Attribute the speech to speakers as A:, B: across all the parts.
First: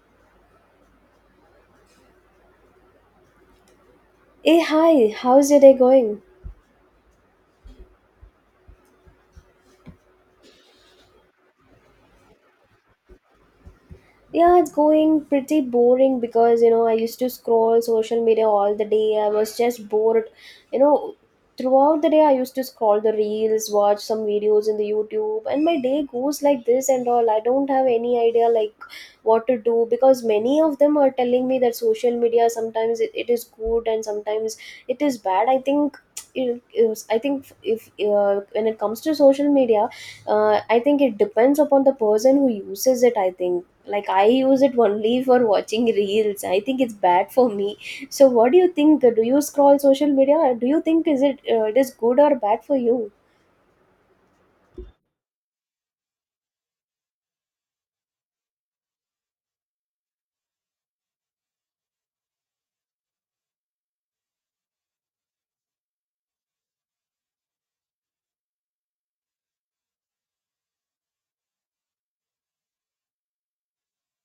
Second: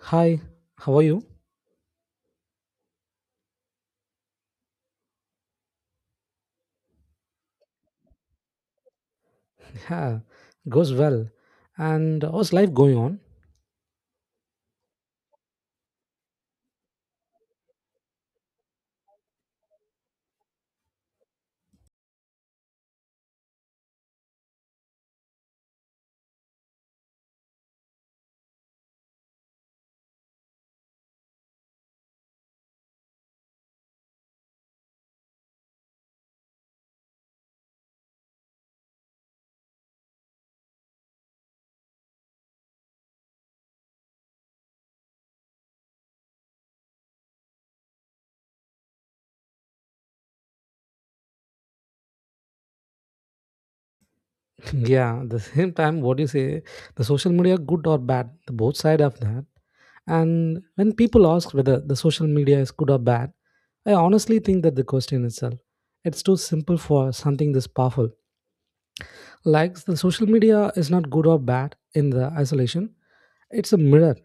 A: Hi, how are you?
B: Hey, hi, how's your day going?
A: Yeah, goes well. And how's life going on?
B: Yeah, it's going pretty boring because you know I used to scroll social media all the day. I was just bored, you know, throughout the day. I used to scroll the reels, watch some videos in the YouTube, and my day goes like this and all. I don't have any idea like what to do because many of them are telling me that social media sometimes it is good and sometimes it is bad. I think it is, I think if when it comes to social media, I think it depends upon the person who uses it, I think. Like, I use it only for watching reels. I think it's bad for me. So what do you think? Do you scroll social media? Do you think is it it is good or bad for you?
A: Yeah, the same time, what do you say? The social media, good or bad, the both side of that. And when people ask whether the social media is good or bad, I honestly think that the question itself, it's too simple for something this powerful. Like the social media is not good or bad in the isolation. It's a mirror.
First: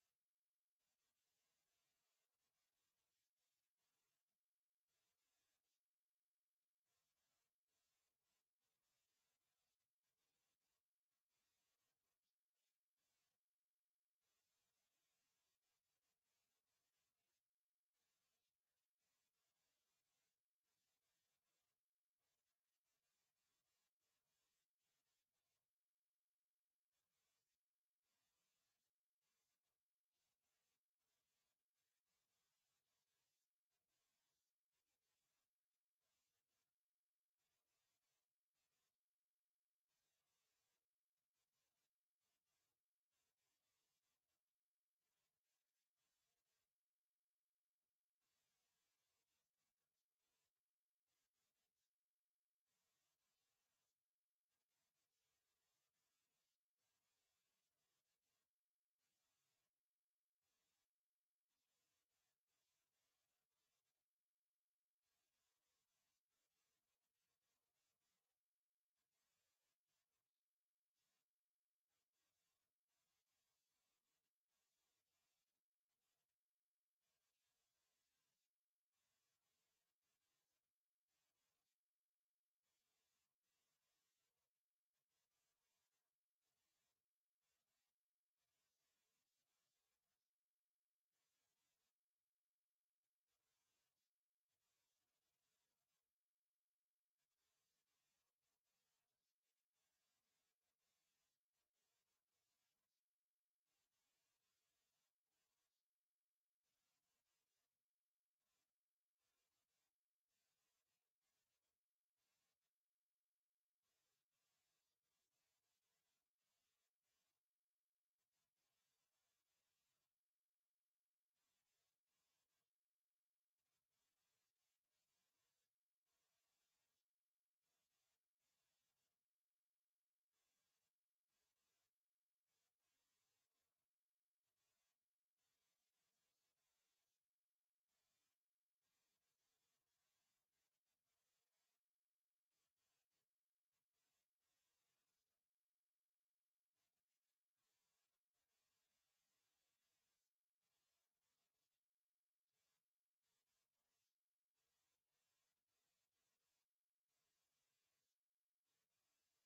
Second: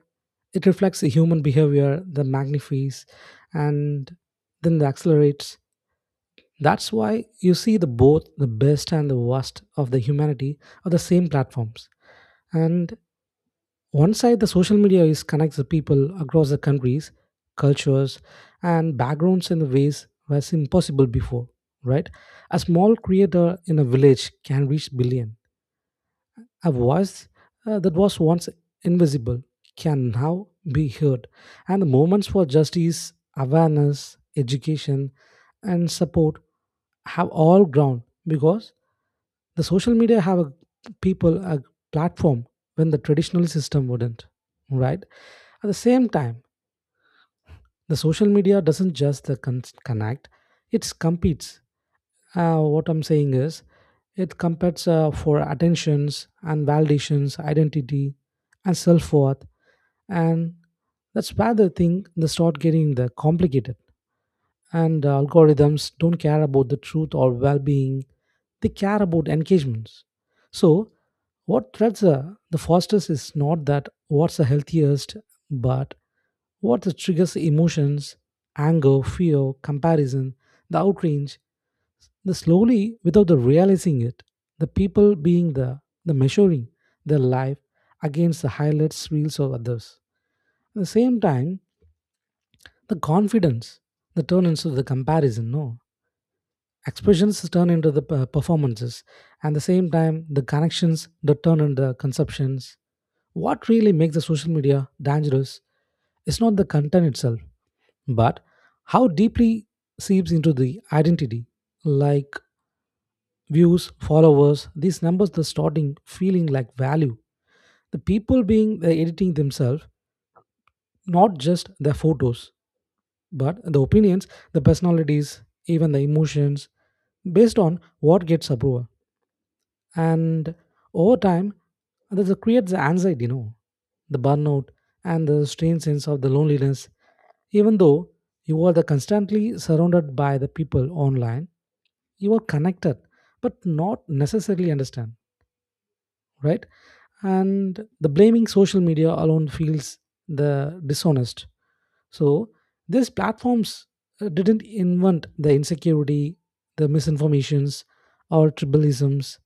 A: It reflects the human behavior, the magnifies, and then the accelerates. That's why you see the both the best and the worst of the humanity on the same platforms. And one side, the social media is connects the people across the countries, cultures, and backgrounds in the ways was impossible before. Right, a small creator in a village can reach billion. A voice that was once invisible can now be heard, and the moments for justice, awareness, education, and support have all ground because the social media have a people a platform when the traditional system wouldn't, right? At the same time, the social media doesn't just the connect; it competes. What I'm saying is, it competes for attentions and validations, identity, and self worth, and that's where the thing they start getting the complicated and algorithms don't care about the truth or well-being. They care about engagements. So what threads are the fastest is not that what's the healthiest, but what the triggers emotions, anger, fear, comparison, the outrage, the slowly without the realizing it, the people being the measuring their life against the highlights reels of others. At the same time, the confidence the turn into the comparison, no, expressions turn into the performances, and the same time the connections that turn into the conceptions. What really makes the social media dangerous is not the content itself, but how deeply seeps into the identity, like views, followers, these numbers the starting feeling like value. The people being the editing themselves, not just their photos but the opinions, the personalities, even the emotions, based on what gets approval. And over time, this creates the anxiety, the burnout, and the strange sense of the loneliness. Even though you are the constantly surrounded by the people online, you are connected, but not necessarily understand, right? And the blaming social media alone feels the dishonest. So these platforms didn't invent the insecurity, the misinformations, or tribalisms.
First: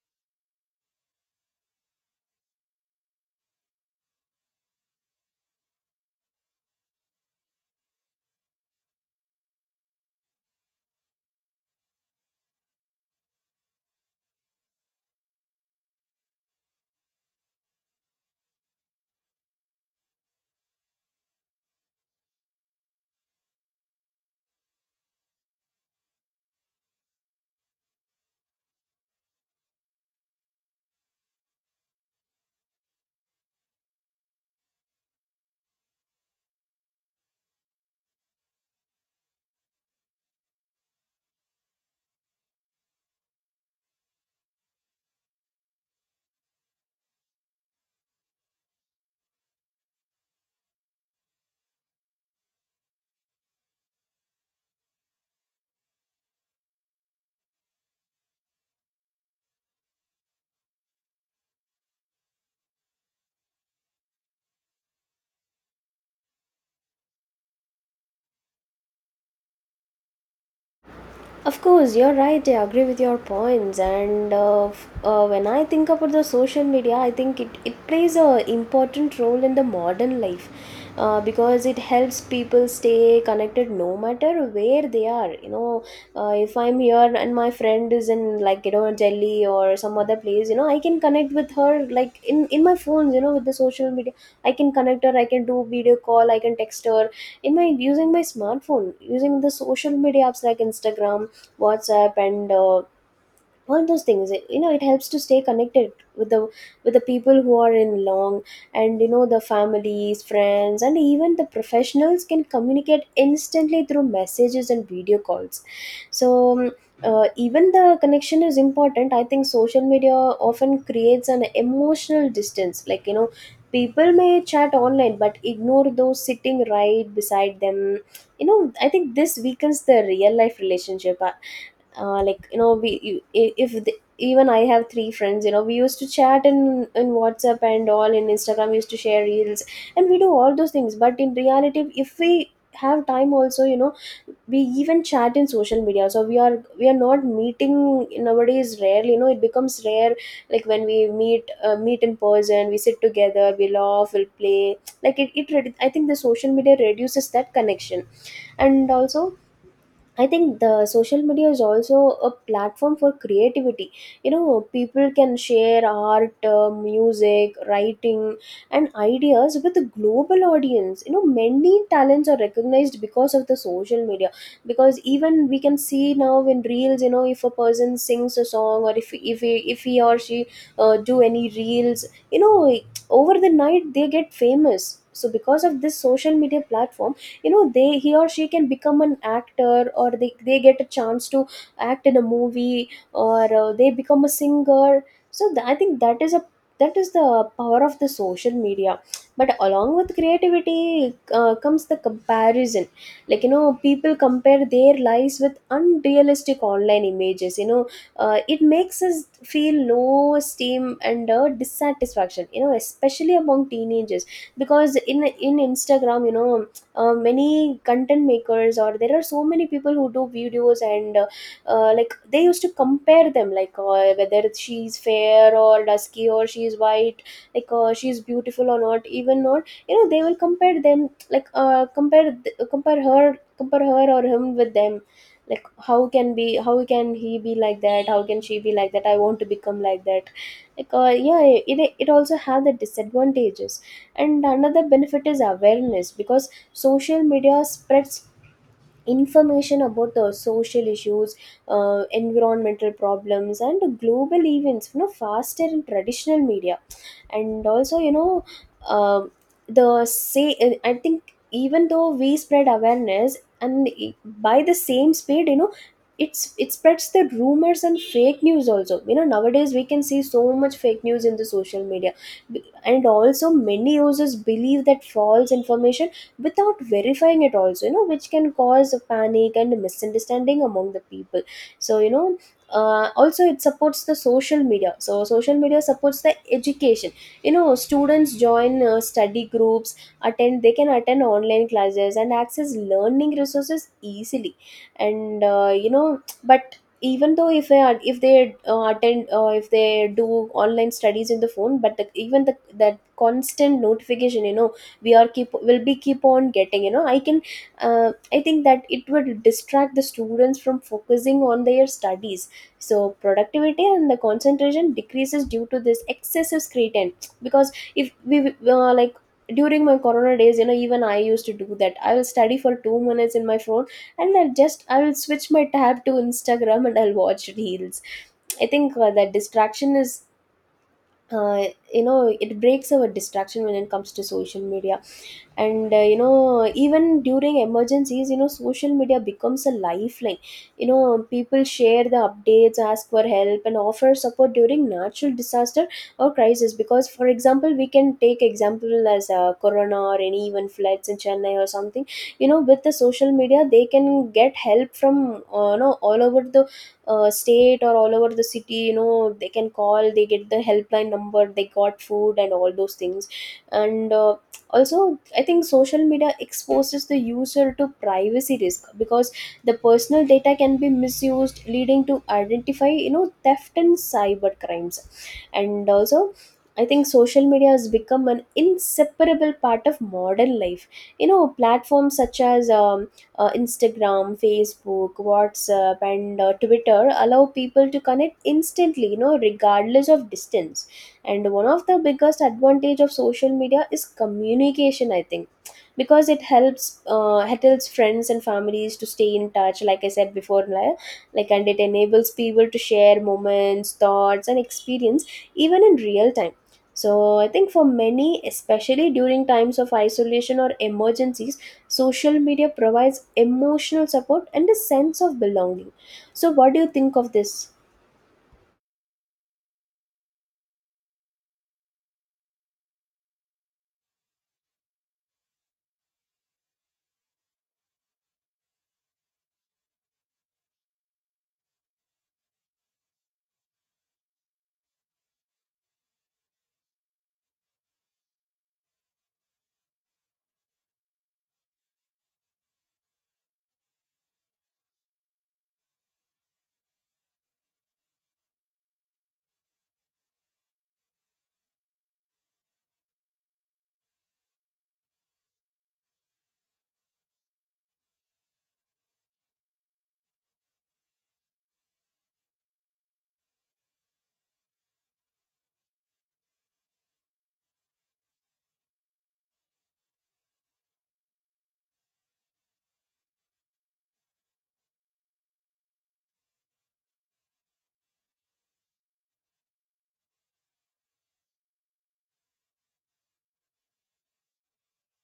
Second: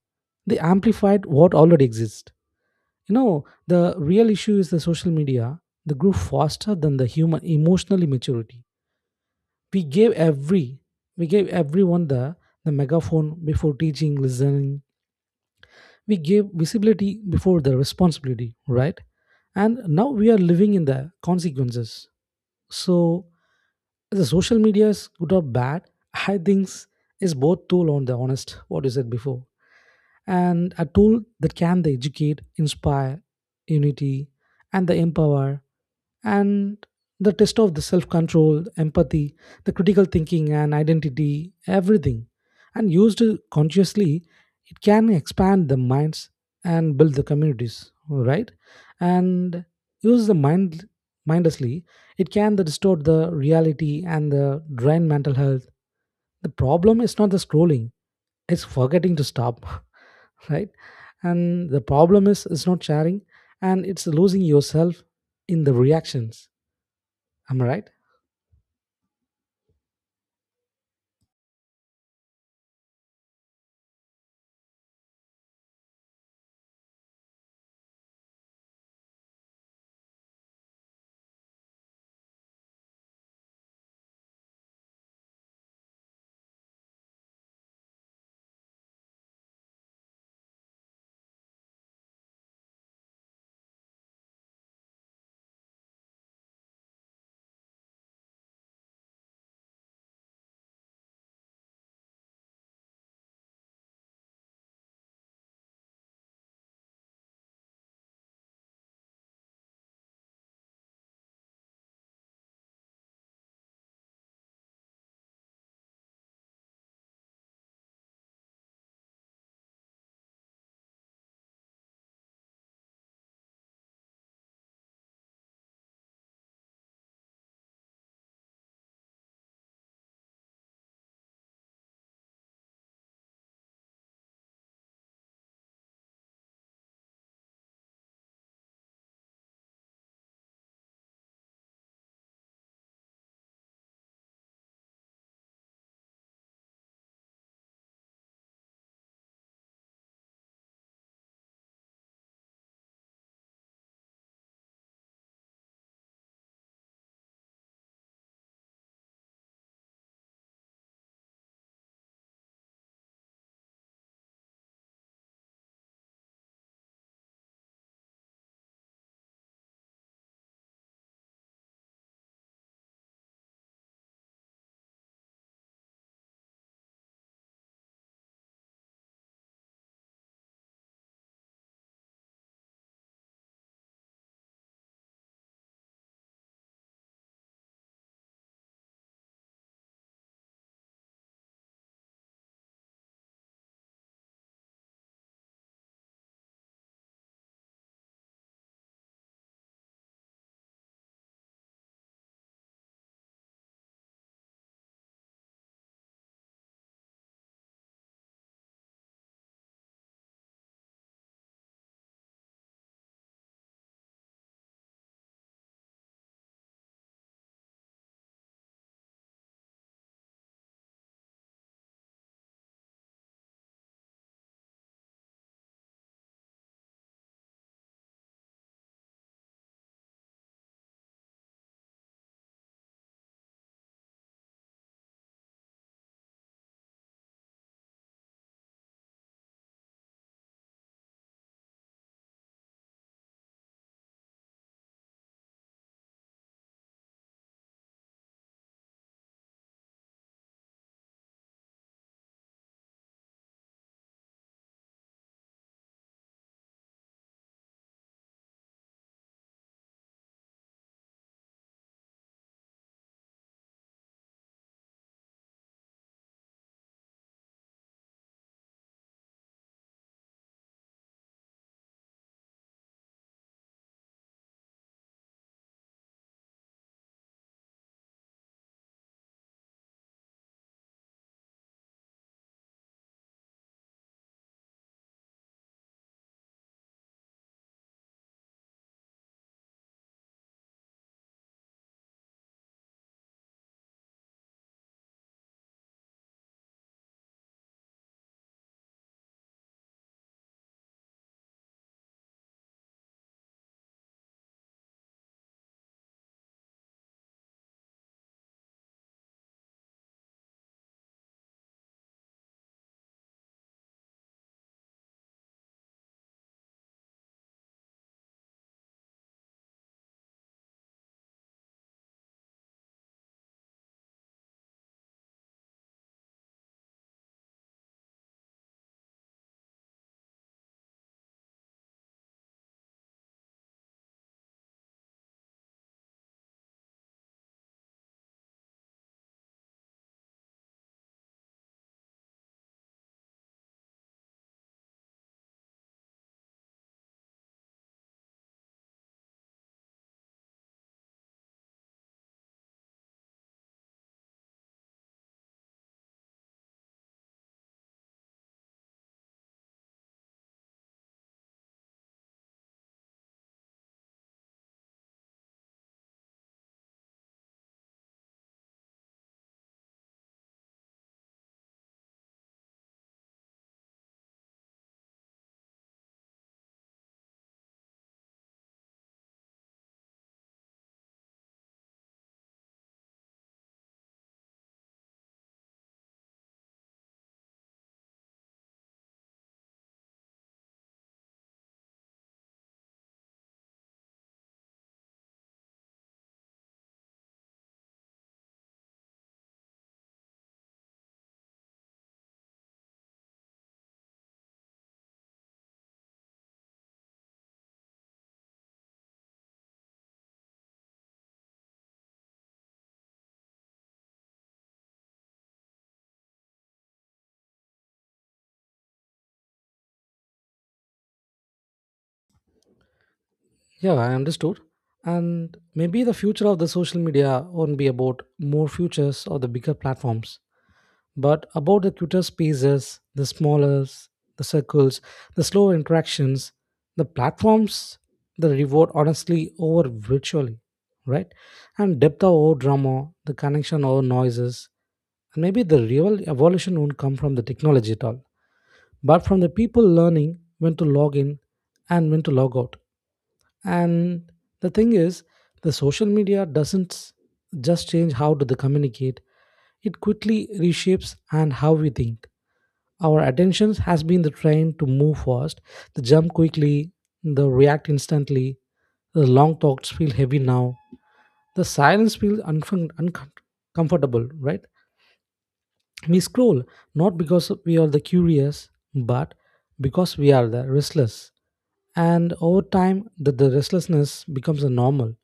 A: They amplified what already exists. You know, the real issue is the social media. They grew faster than the human emotional maturity. We gave every we gave everyone the megaphone before teaching, listening. We gave visibility before the responsibility, right? And now we are living in the consequences. So the social media is good or bad, I think is both tool on the honest. What you said before, and a tool that can the educate, inspire, unity, and the empower, and the test of the self-control, empathy, the critical thinking and identity, everything. And used consciously, it can expand the minds and build the communities, right? And use the mind mindlessly, it can the distort the reality and the drain mental health. The problem is not the scrolling, it's forgetting to stop. Right, and the problem is it's not sharing, and it's losing yourself in the reactions, am I right?
B: Of course, you're right. I agree with your points. And when I think about the social media, I think it plays a important role in the modern life, because it helps people stay connected no matter where they are. You know, if I'm here and my friend is in like you know Delhi or some other place, you know, I can connect with her like in my phone. You know, with the social media, I can connect her. I can do video call. I can text her in my using my smartphone, using the social media apps like Instagram, WhatsApp, and all those things. You know, it helps to stay connected with the people who are in long, and you know, the families, friends, and even the professionals can communicate instantly through messages and video calls. So. Um, even the connection is important. I think social media often creates an emotional distance. Like, you know, people may chat online but ignore those sitting right beside them, you know. I think this weakens the real life relationship. Like, you know, if even I have three friends, you know, we used to chat in WhatsApp, and all in Instagram we used to share reels, and we do all those things. But in reality, if we have time also, you know, we even chat in social media. So we are not meeting nowadays, rarely, you know. It becomes rare. Like when we meet, meet in person, we sit together, we laugh, we'll play. Like I think the social media reduces that connection. And also, I think the social media is also a platform for creativity, you know. People can share art, music, writing, and ideas with a global audience, you know. Many talents are recognized because of the social media, because even we can see now in reels, you know, if a person sings a song, or if he or she do any reels, you know, over the night they get famous. So because of this social media platform, you know, they he or she can become an actor, or they get a chance to act in a movie, or they become a singer. So I think that is a, that is the power of the social media. But along with creativity, comes the comparison. Like, you know, people compare their lives with unrealistic online images, you know. It makes us feel low esteem and dissatisfaction, you know, especially among teenagers. Because in Instagram, you know, many content makers, or there are so many people who do videos, and like they used to compare them, like whether she's fair or dusky or she's white, like she's beautiful or not, even not, you know. They will compare them, like compare th- compare her or him with them. Like how can be, how can he be like that, how can she be like that, I want to become like that. Like, yeah, it also have the disadvantages. And another benefit is awareness, because social media spreads information about the social issues, environmental problems, and global events, you know, faster in traditional media. And also, you know, um, the say I think even though we spread awareness, by the same speed, you know, it spreads the rumors and fake news also, you know. Nowadays we can see so much fake news in the social media. And also, many users believe that false information without verifying it also, you know, which can cause a panic and misunderstanding among the people. So, you know, also it supports the social media so social media supports the education. You know, students join study groups, attend they can attend online classes and access learning resources easily. And you know, but even though if they attend if they do online studies in the phone, but even the that constant notification, you know, we are keep will be keep on getting, you know. I think that it would distract the students from focusing on their studies. So productivity and the concentration decreases due to this excessive screen time. Because if we like, during my corona days, you know, even I used to do that. I will study for 2 minutes in my phone, and I will switch my tab to Instagram and I'll watch reels. I think that distraction is, uh, you know, it breaks our distraction when it comes to social media. And you know, even during emergencies, you know, social media becomes a lifeline. You know, people share the updates, ask for help, and offer support during natural disaster or crisis. Because, for example, we can take example as corona, or any even floods in Chennai or something. You know, with the social media they can get help from, you know, all over the state, or all over the city. You know, they can call, they get the helpline number, they got food and all those things. And also, I think social media exposes the user to privacy risk, because the personal data can be misused, leading to identify, you know, theft and cyber crimes. And also, I think social media has become an inseparable part of modern life. You know, platforms such as Instagram, Facebook, WhatsApp, and Twitter allow people to connect instantly, you know, regardless of distance. And one of the biggest advantage of social media is communication, I think. Because it helps friends and families to stay in touch, like I said before, like. And it enables people to share moments, thoughts, and experience, even in real time. So I think for many, especially during times of isolation or emergencies, social media provides emotional support and a sense of belonging. So what do you think of this?
A: Yeah, I understood. And maybe the future of the social media won't be about more futures or the bigger platforms, but about the cuter spaces, the smaller, the circles, the slow interactions, the platforms, the reward honestly over virtually, right? And depth over drama, the connection over noises, and maybe the real evolution won't come from the technology at all, but from the people learning when to log in and when to log out. And the thing is, the social media doesn't just change how to the communicate, it quickly reshapes and how we think. Our attention has been the train to move fast, the jump quickly, the react instantly, the long talks feel heavy now, the silence feels uncomfortable, right? We scroll not because we are the curious, but because we are the restless. And over time, the restlessness becomes a normal,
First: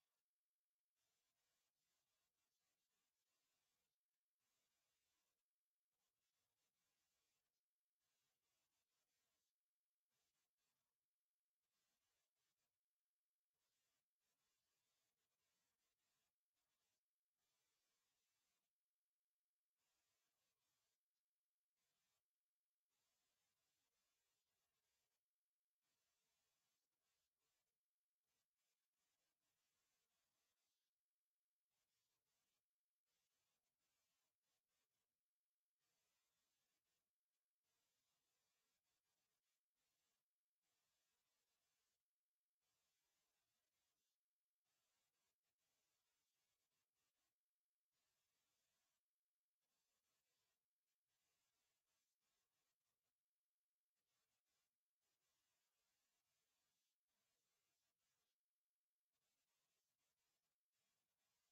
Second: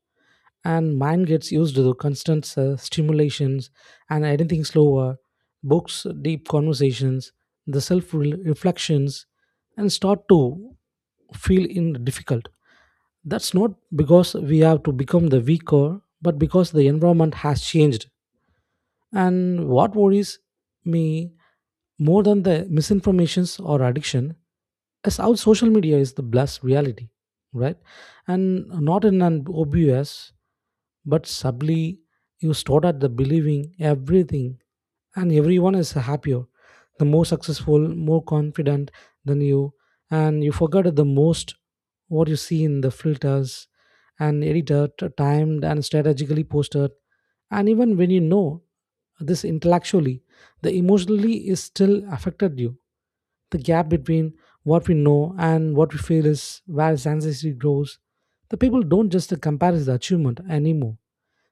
A: and mind gets used to the constant stimulations, and anything slower, books, deep conversations, the self reflections, and start to feel in difficult. That's not because we have to become the weaker, but because the environment has changed. And what worries me more than the misinformations or addiction is how social media is the blessed reality, right? And not in an obvious, but subtly, you start at the believing everything, and everyone is happier, the more successful, more confident than you, and you forget the most what you see in the filters and edited, timed, and strategically posted. And even when you know this intellectually, the emotionally is still affected you. The gap between what we know and what we feel is where science grows. The people don't just compare the achievement anymore.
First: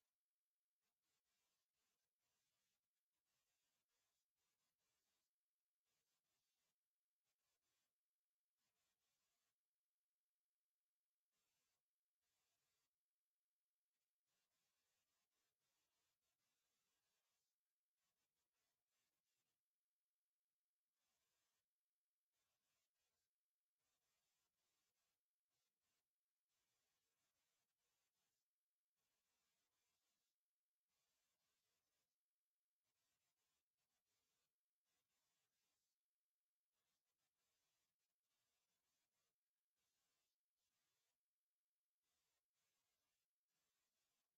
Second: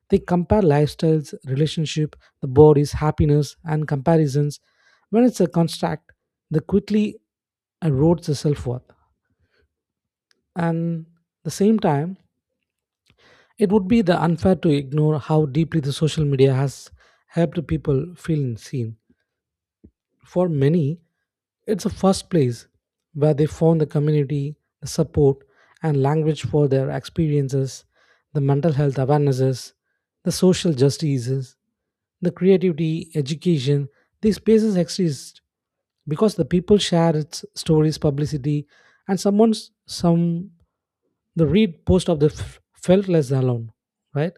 A: They compare lifestyles, relationship, the bodies, happiness, and comparisons. When it's a construct, they quickly erodes the self-worth. And the same time, it would be the unfair to ignore how deeply the social media has helped people feel seen. For many, it's a first place where they found the community, the support, and language for their experiences, the mental health awarenesses, the social justices, the creativity, education. These spaces exist because the people share its stories, publicity, and someone's some the read post of the felt less alone, right?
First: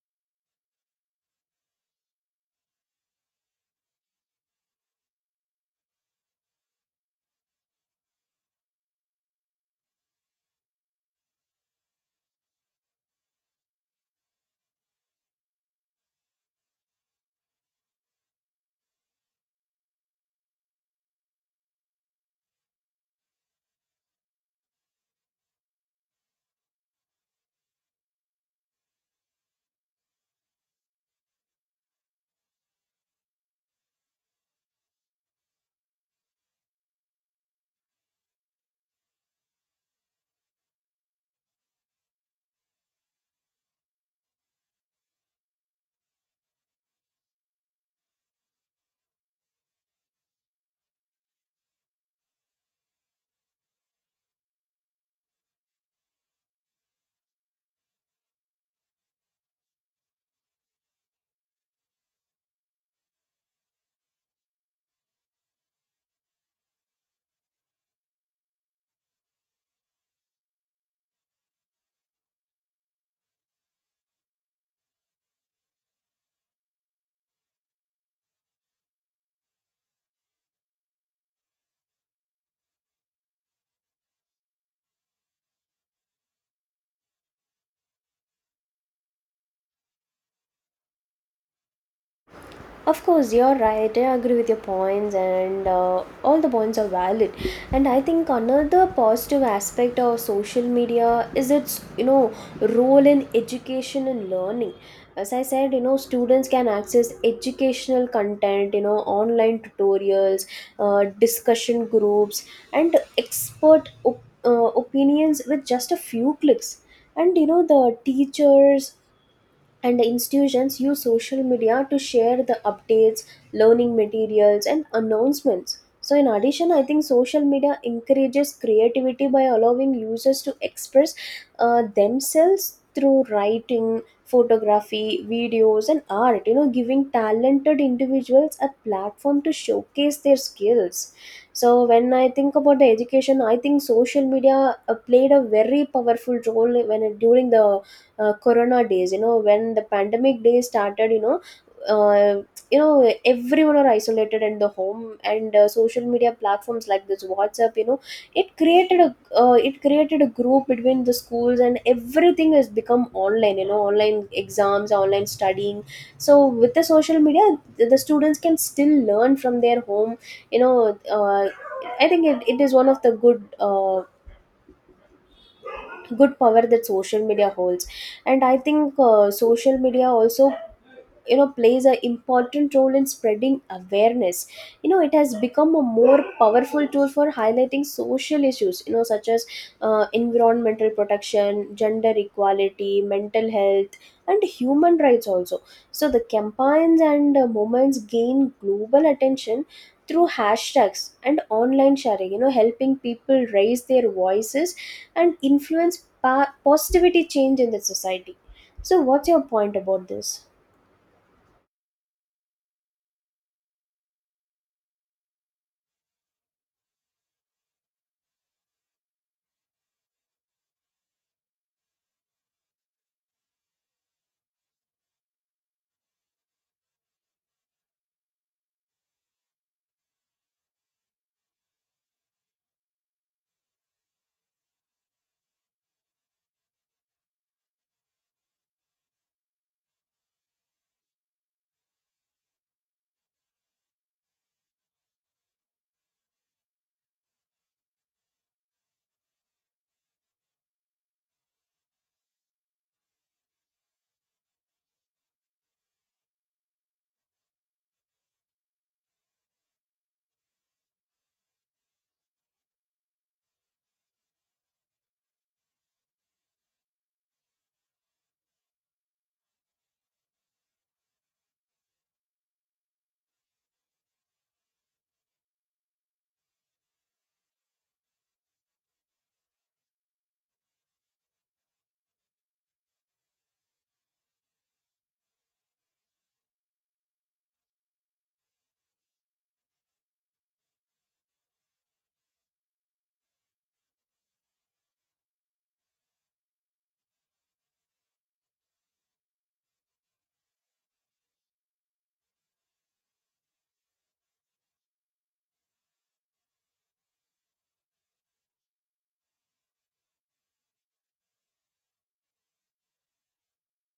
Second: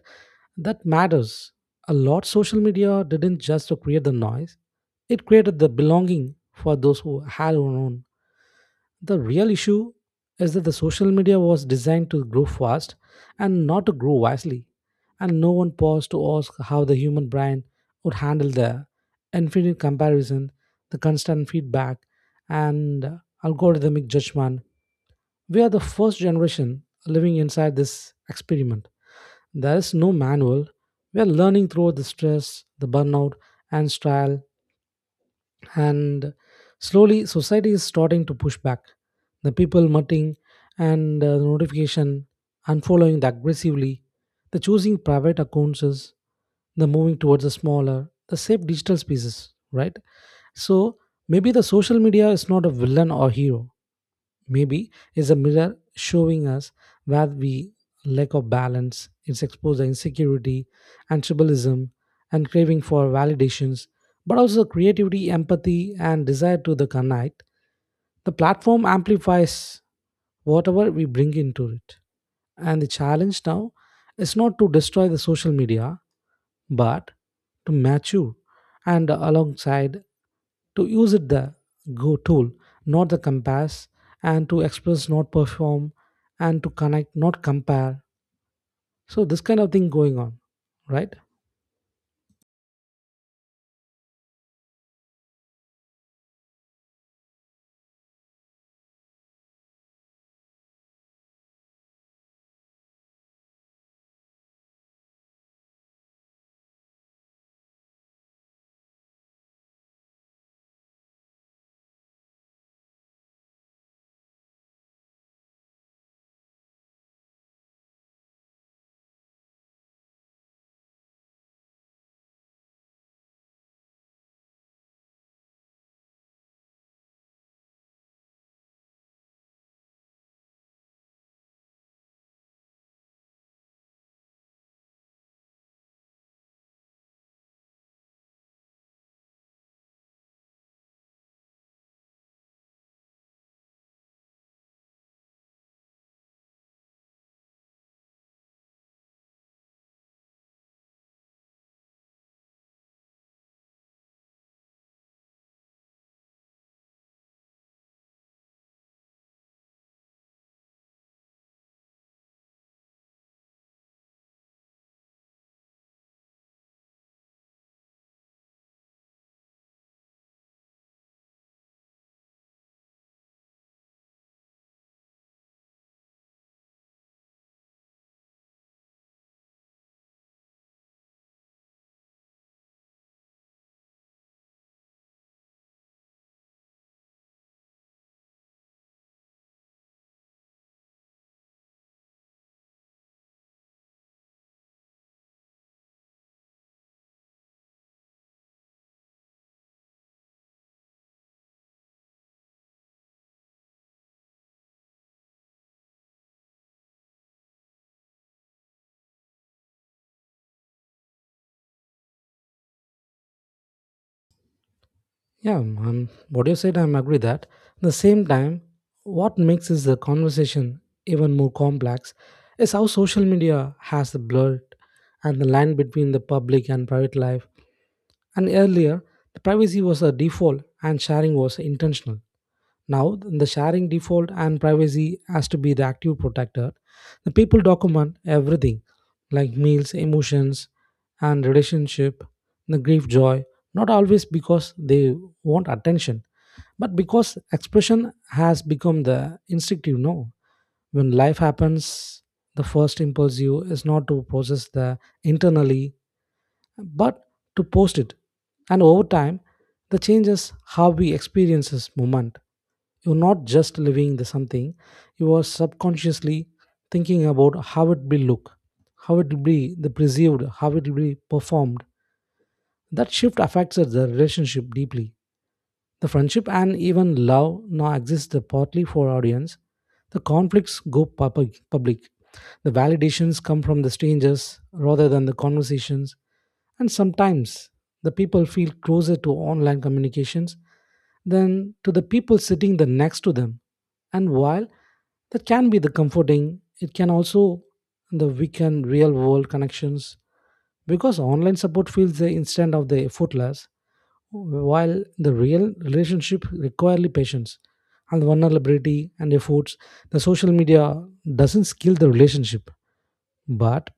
A: That matters a lot. Social media didn't just to create the noise, it created the belonging for those who had their own. The real issue is that the social media was designed to grow fast and not to grow wisely, and no one paused to ask how the human brain would handle the infinite comparison, the constant feedback, and algorithmic judgment. We are the first generation living inside this experiment. There is no manual. We are learning through the stress, the burnout, and trial, and slowly society is starting to push back. The people muttering and the notification, unfollowing the aggressively, the choosing private accounts, is the moving towards the smaller, the safe digital spaces, right? So maybe the social media is not a villain or hero. Maybe is a mirror showing us where we lack of balance. It's exposed the insecurity and tribalism and craving for validations, but also creativity, empathy, and desire to the connect. The platform amplifies whatever we bring into it. And the challenge now is not to destroy the social media, but to mature and alongside to use it the go tool, not the compass, and to express, not perform, and to connect, not compare. So this kind of thing going on, right?
B: Of course, you're right. I agree with your points, and all the points are valid. And I think another positive aspect of social media is its, you know, role in education and learning. As I said, you know, students can access educational content, you know, online tutorials, discussion groups, and expert opinions with just a few clicks. And you know, the teachers and institutions use social media to share the updates, learning materials, and announcements. So, in addition, I think social media encourages creativity by allowing users to express themselves through writing, photography, videos, and art, you know, giving talented individuals a platform to showcase their skills. So, when I think about the education, I think social media played a very powerful role when during the corona days, you know, when the pandemic days started, you know, uh, you know, everyone are isolated in the home. And social media platforms like this WhatsApp, you know, it created a, it created a group between the schools, and everything has become online, you know, online exams, online studying. So with the social media, the students can still learn from their home, you know. uh, I think it is one of the good, uh, good power that social media holds. And I think social media also, you know, plays an important role in spreading awareness. You know, it has become a more powerful tool for highlighting social issues, you know, such as environmental protection, gender equality, mental health, and human rights also. So the campaigns and movements gain global attention through hashtags and online sharing, you know, helping people raise their voices and influence positivity change in the society. So what's your point about this?
A: Yeah, what you said I'm agree that. The same time, what makes is the conversation even more complex is how social media has the blurred and the line between the public and private life. And earlier, the privacy was a default and sharing was intentional. Now, the sharing default and privacy has to be the active protector. The people document everything like meals, emotions, and relationship, the grief, joy, not always because they want attention, but because expression has become the instinctive, no. When life happens, the first impulse you is not to process the internally, but to post it. And over time, the changes how we experience this moment. You're not just living the something, you are subconsciously thinking about how it will look, how it will be the perceived, how it will be performed. That shift affects the relationship deeply. The friendship and even love now exist partly for audience. The conflicts go public. The validations come from the strangers rather than the conversations. And sometimes the people feel closer to online communications than to the people sitting the next to them. And while that can be the comforting, it can also the weaken real world connections, because online support feels the instant of the effortless, while the real relationship require patience and vulnerability and efforts. The social media doesn't kill the relationship, but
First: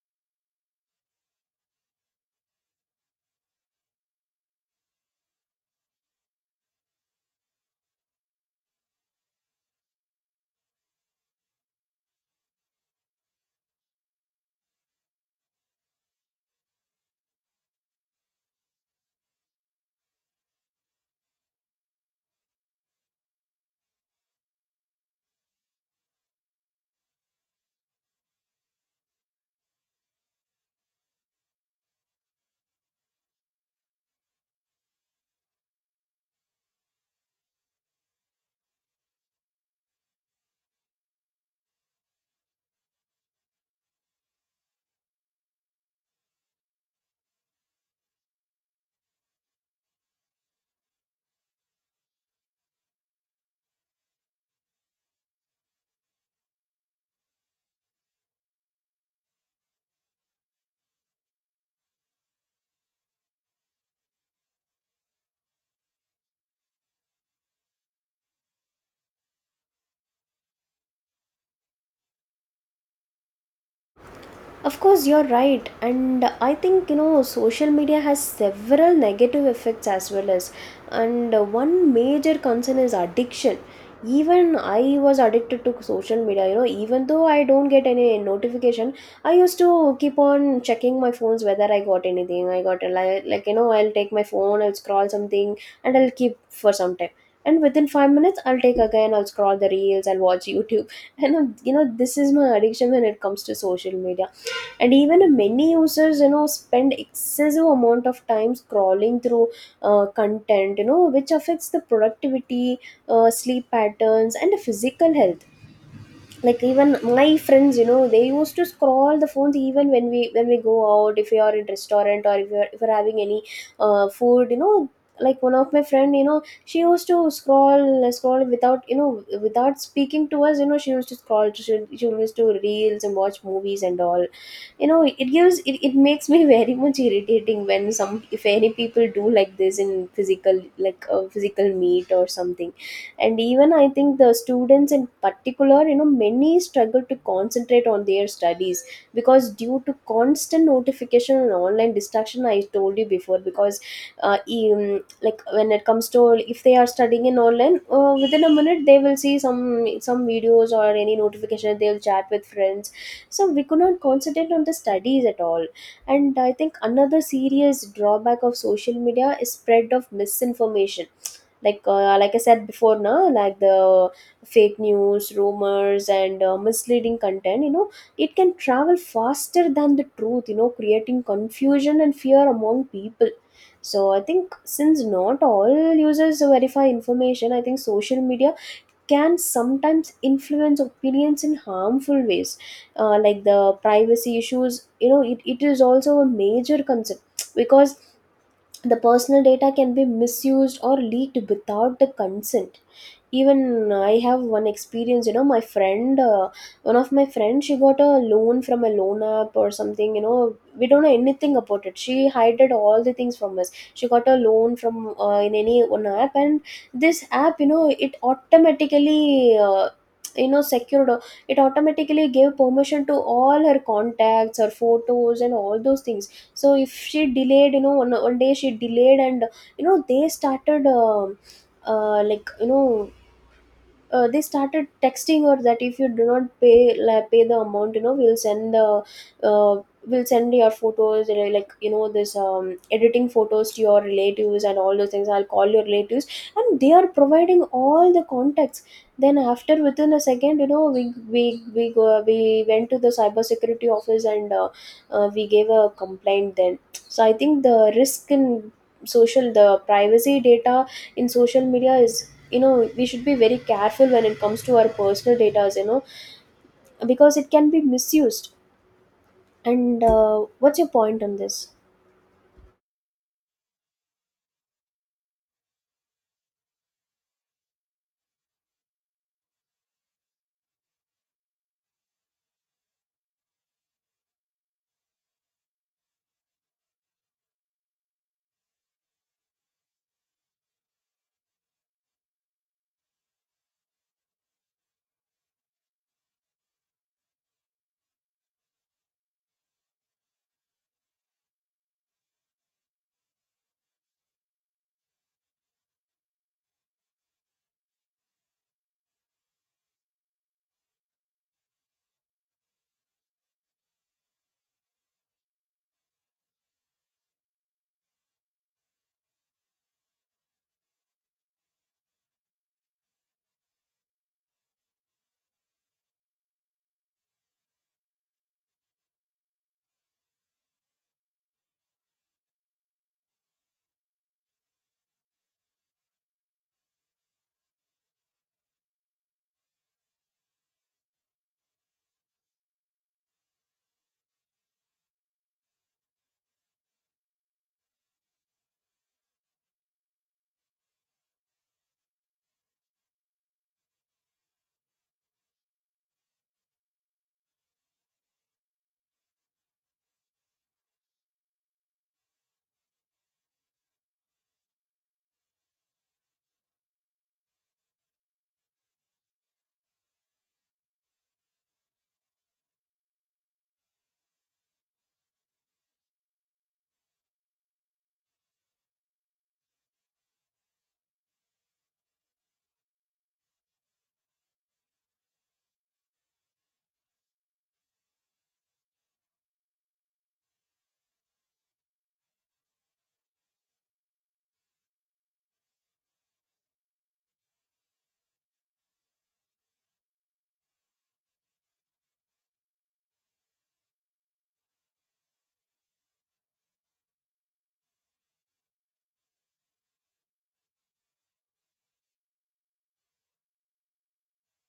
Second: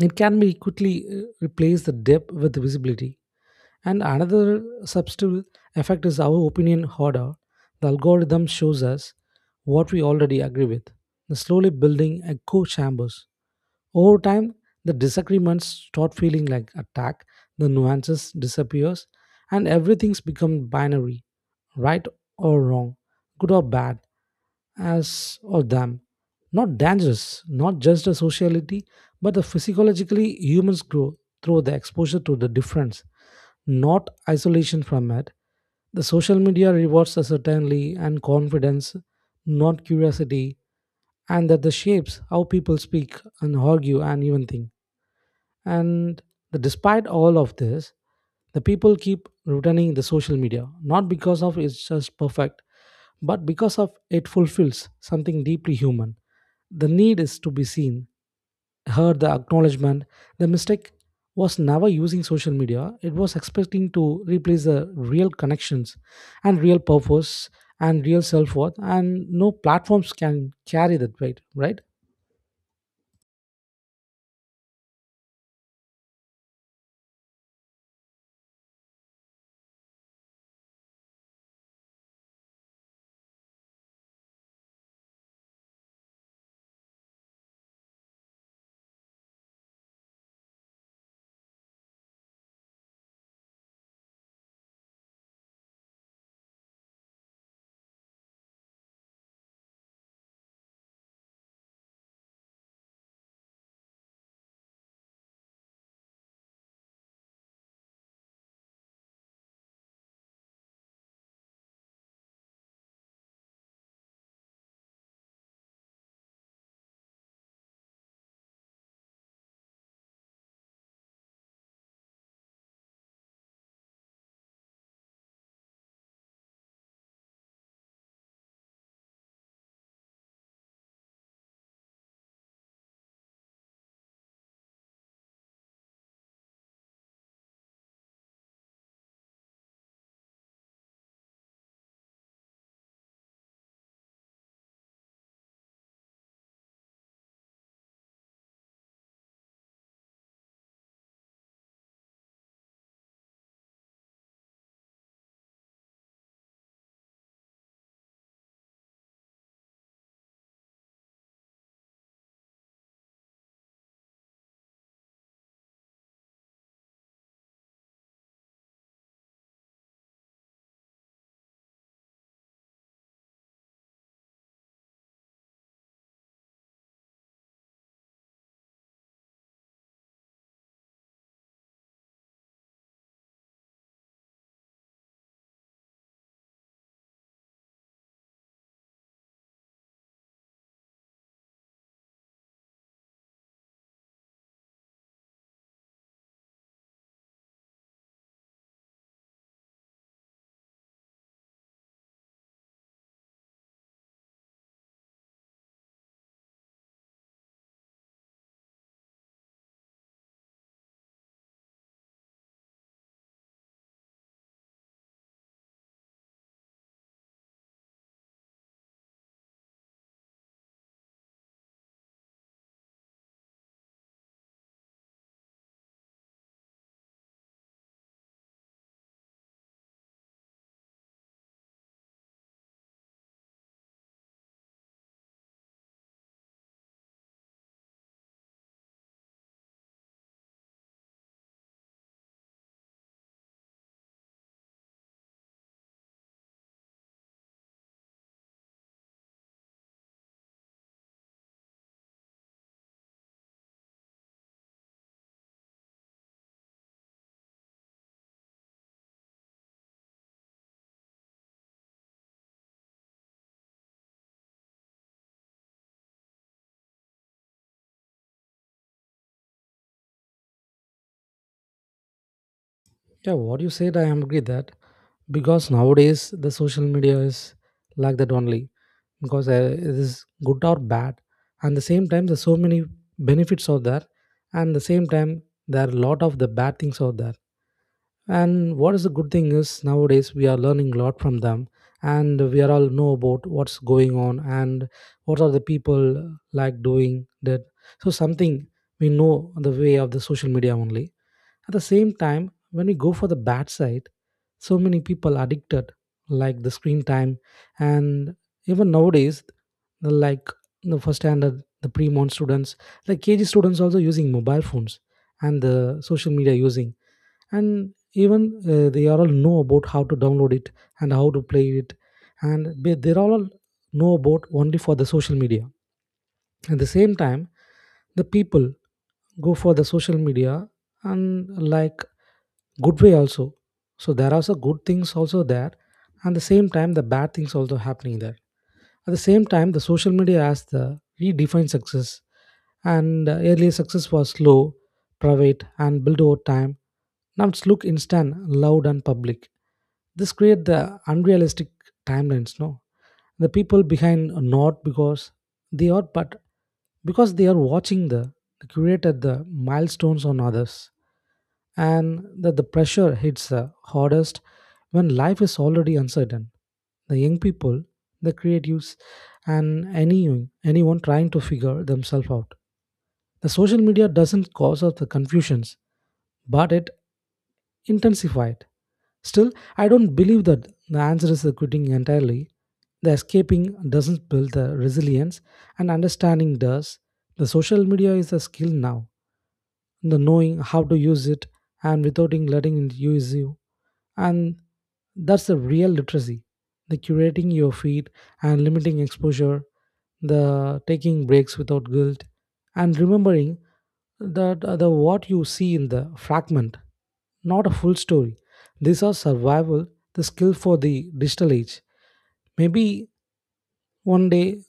A: it can be quickly replace the depth with visibility. And another subtle effect is our opinion hoarder. The algorithm shows us what we already agree with, slowly building echo chambers. Over time, the disagreements start feeling like attack, the nuances disappears, and everything's become binary, right or wrong, good or bad, as or them. Not dangerous, not just a sociality, but the physiologically humans grow through the exposure to the difference, not isolation from it. The social media rewards us certainly and confidence, not curiosity, and that the shapes how people speak and argue and even think. And despite all of this, the people keep returning the social media not because of it's just perfect, but because of it fulfills something deeply human. The need is to be seen, heard, the acknowledgement. The mistake was never using social media. It was expecting to replace the real connections and real purpose and real self worth. And no platforms can carry that weight, right?
B: Of course, you're right, and I think you know social media has several negative effects as well, as, and one major concern is addiction. Even I was addicted to social media, you know, even though I don't get any notification, I used to keep on checking my phones whether I got anything. I got a li- like, you know, I'll take my phone, I'll scroll something, and I'll keep for some time. And within 5 minutes, I'll take again, I'll scroll the reels, I'll watch YouTube. This is my addiction when it comes to social media, and even many users, you know, spend excessive amount of time scrolling through content, you know, which affects the productivity, sleep patterns, and the physical health. Like even my friends, you know, they used to scroll the phones, even when we go out, if we are in restaurant, or if we're having any food, you know. Like one of my friend, you know, she used to scroll without, you know, without speaking to us, you know, she used to reels and watch movies and all. You know, it gives it makes me very much irritating when some if any people do like this in physical, like a physical meet or something. And even I think the students in particular, you know, many struggle to concentrate on their studies because due to constant notification and online distraction, I told you before. Because like when it comes to, if they are studying in online, within a minute they will see some videos or any notification, they'll chat with friends. So we could not concentrate on the studies at all. And I think another serious drawback of social media is spread of misinformation. Like I said before na, like the fake news, rumors, and misleading content, you know, it can travel faster than the truth, you know, creating confusion and fear among people. So I think, since not all users verify information, I think social media can sometimes influence opinions in harmful ways. Like the privacy issues, you know, it is also a major concern, because the personal data can be misused or leaked without the consent. Even I have one experience, you know. My friend, one of my friends, she got a loan from a loan app or something, you know. We don't know anything about it, she hid all the things from us. She got a loan from in any one app, and this app, you know, it automatically you know secured it automatically gave permission to all her contacts, her photos, and all those things. So if she delayed, you know, one day she delayed, and you know they started uh, like you know they started texting her that, "If you do not pay, pay the amount, you know, we'll send the uh, we'll send your photos, this editing photos to your relatives and all those things. I'll call your relatives." And they are providing all the contacts. Then after, within a second, you know, we went to the cyber security office, and we gave a complaint. Then, so I think the risk in social, the privacy data in social media is, you know, we should be very careful when it comes to our personal data, you know, because it can be misused. And what's your point on this?
A: Yeah, what you said, I am agree that because nowadays the social media is like that only because it is good or bad, and the same time there's so many benefits out there, and the same time there are a lot of the bad things out there. And what is the good thing is nowadays we are learning a lot from them, and we are all know about what's going on and what are the people like doing that. So something we know the way of the social media only. At the same time, when we go for the bad side, so many people addicted, like the screen time, and even nowadays, the like the first standard, the pre-mon students, like KG students also using mobile phones and the social media using and even they are all know about how to download it and how to play it and they all know about only for the social media at the same time, the people go for the social media and like good way also. So there are also good things also there, and the same time the bad things also happening there. At the same time, the social media has the redefined success, and earlier success was slow, private, and built over time. Now it's look instant, loud, and public. This create the unrealistic timelines. No, the people behind are not because they are but because they are watching the curator the milestones on others and that the pressure hits the hardest when life is already uncertain, the young people, the creatives, and any anyone trying to figure themselves out. The social media doesn't cause us the confusions but it intensified. Still, I don't believe that the answer is the quitting entirely. The escaping doesn't build the resilience, and understanding does. The social media is a skill now, the knowing how to use it and without in letting it use you. And that's the real literacy. The curating your feed and limiting exposure, the taking breaks without guilt, and remembering that the what you see in the fragment, not a full story. These are survival, the skill for the digital age. Maybe one day,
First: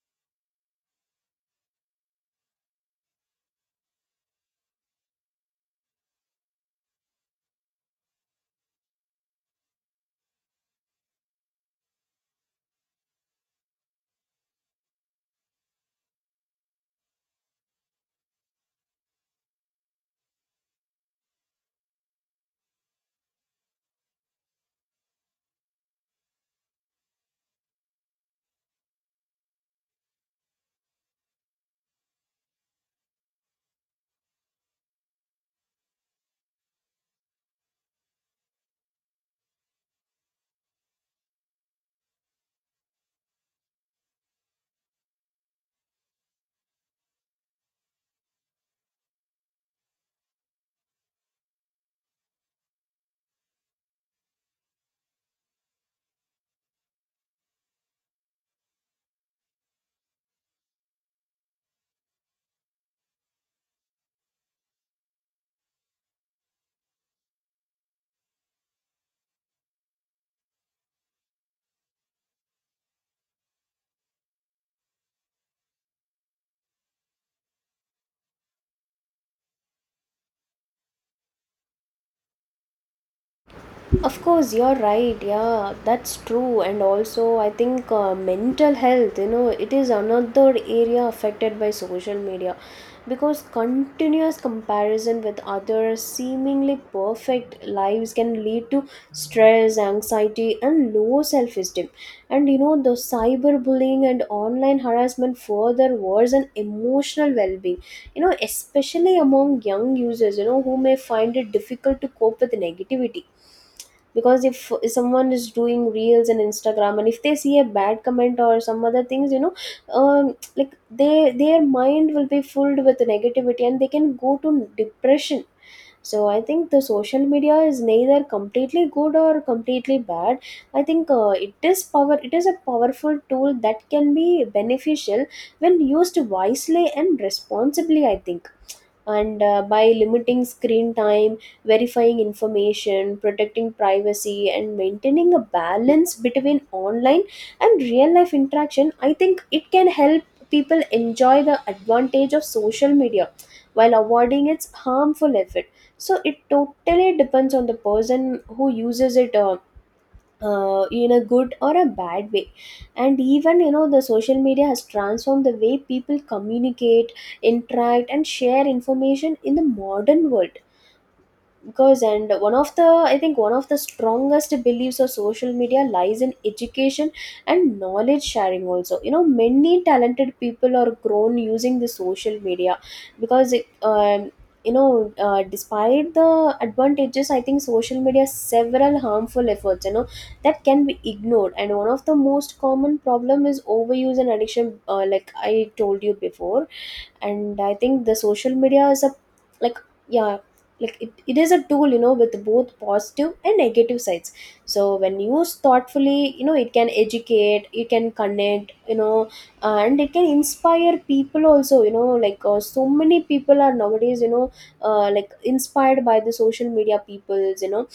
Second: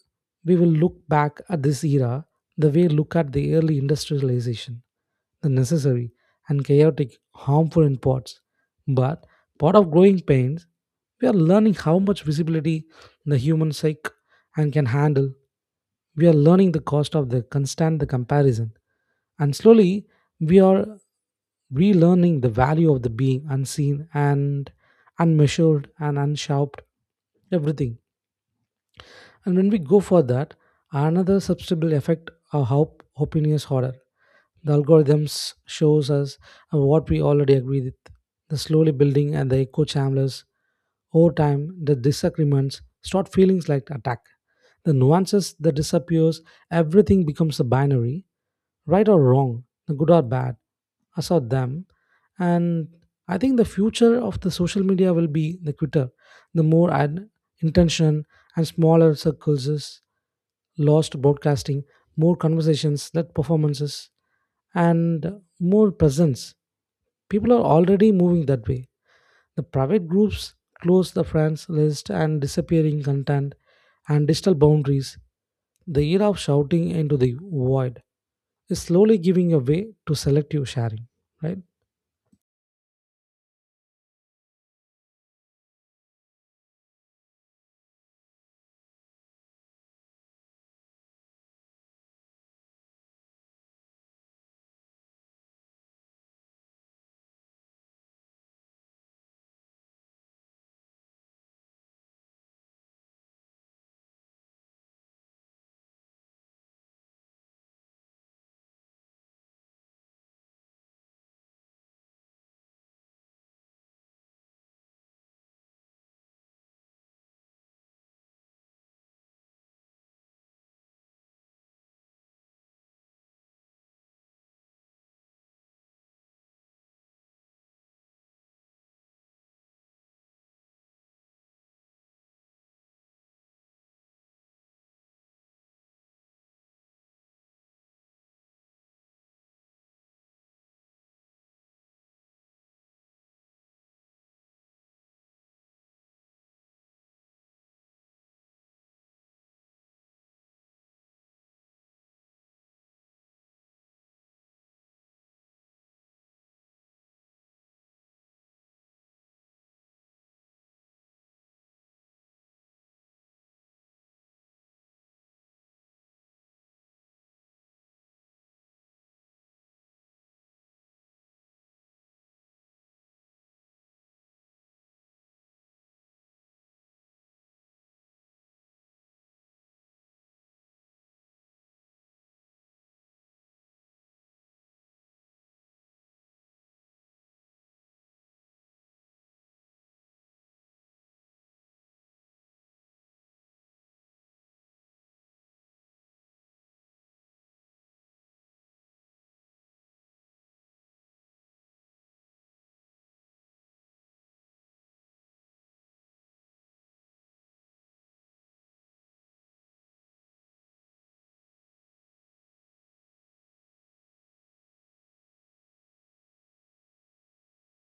A: we will look back at this era the way look at the early industrialization, the necessary and chaotic, harmful in parts. But part of growing pains, we are learning how much visibility the human psyche and can handle. We are learning the cost of the constant the comparison, and slowly we are relearning the value of the being unseen and unmeasured and unsharped everything. And when we go for that, another substantial effect of how opinion is harder. The algorithms shows us what we already agree with. The slowly building and the echo chambers. Over time, the disagreements start feelings like attack. The nuances that disappears, everything becomes a binary, right or wrong, good or bad, us or them. And I think the future of the social media will be the quitter, the more ad intention and smaller circles, is lost broadcasting, more conversations, that performances, and more presence. People are already moving that way. The private groups, close the friends list and disappearing content and digital boundaries. The era of shouting into the void is slowly giving away to selective sharing, right?
B: Of course, you're right. Yeah, that's true. And also, I think mental health, you know, it is another area affected by social media, because continuous comparison with others, seemingly perfect lives, can lead to stress, anxiety, and low self esteem. And you know, the cyberbullying and online harassment further worsen emotional well being, you know, especially among young users, you know, who may find it difficult to cope with negativity. Because if someone is doing reels and Instagram, and if they see a bad comment or some other things, you know, um like they, their mind will be filled with negativity, and they can go to depression. So I think the social media is neither completely good or completely bad. I think it is a powerful tool that can be beneficial when used wisely and responsibly, I think. And by limiting screen time, verifying information, protecting privacy, and maintaining a balance between online and real life interaction, I think it can help people enjoy the advantage of social media while avoiding its harmful effect. So it totally depends on the person who uses it, in a good or a bad way. And even, you know, the social media has transformed the way people communicate, interact, and share information in the modern world. Because, and one of the I think one of the strongest beliefs of social media lies in education and knowledge sharing also, you know. Many talented people are grown using the social media, because it, you know despite the advantages, I think social media has several harmful efforts, you know, that can be ignored. And one of the most common problem is overuse and addiction, like I told you before. And I think the social media is a, like, yeah, like it is a tool, you know, with both positive and negative sides. So when used thoughtfully, you know, it can educate, it can connect, you know, and it can inspire people also, you know. So many people are nowadays, you know, like inspired by the social media peoples, you know.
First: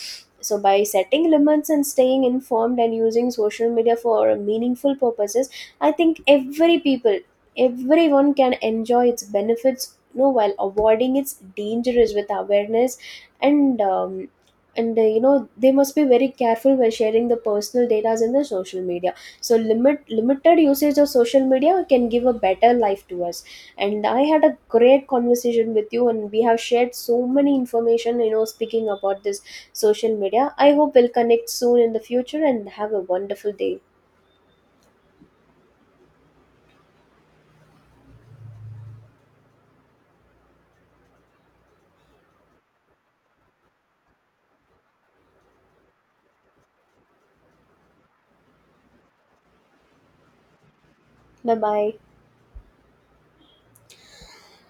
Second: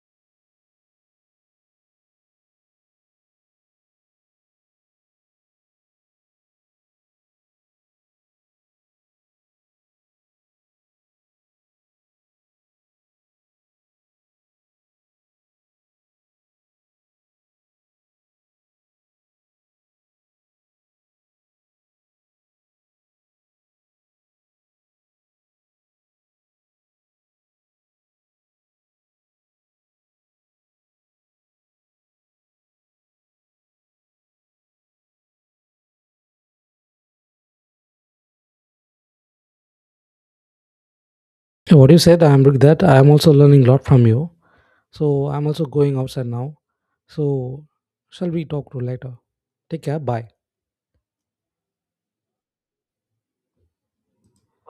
B: So by setting limits and staying informed and using social media for meaningful purposes, I think everyone can enjoy its benefits, you know, while avoiding its dangers with awareness. And you know, they must be very careful when sharing the personal data in the social media. So limited usage of social media can give a better life to us. And I had a great conversation with you, and we have shared so many information, you know, speaking about this social media. I hope we'll connect soon in the future and have a wonderful day.
A: Yeah, what you said, I'm with that. I'm also learning a lot from you. So I'm also going outside now. So shall we talk to later? Take care. Bye.
B: Bye bye.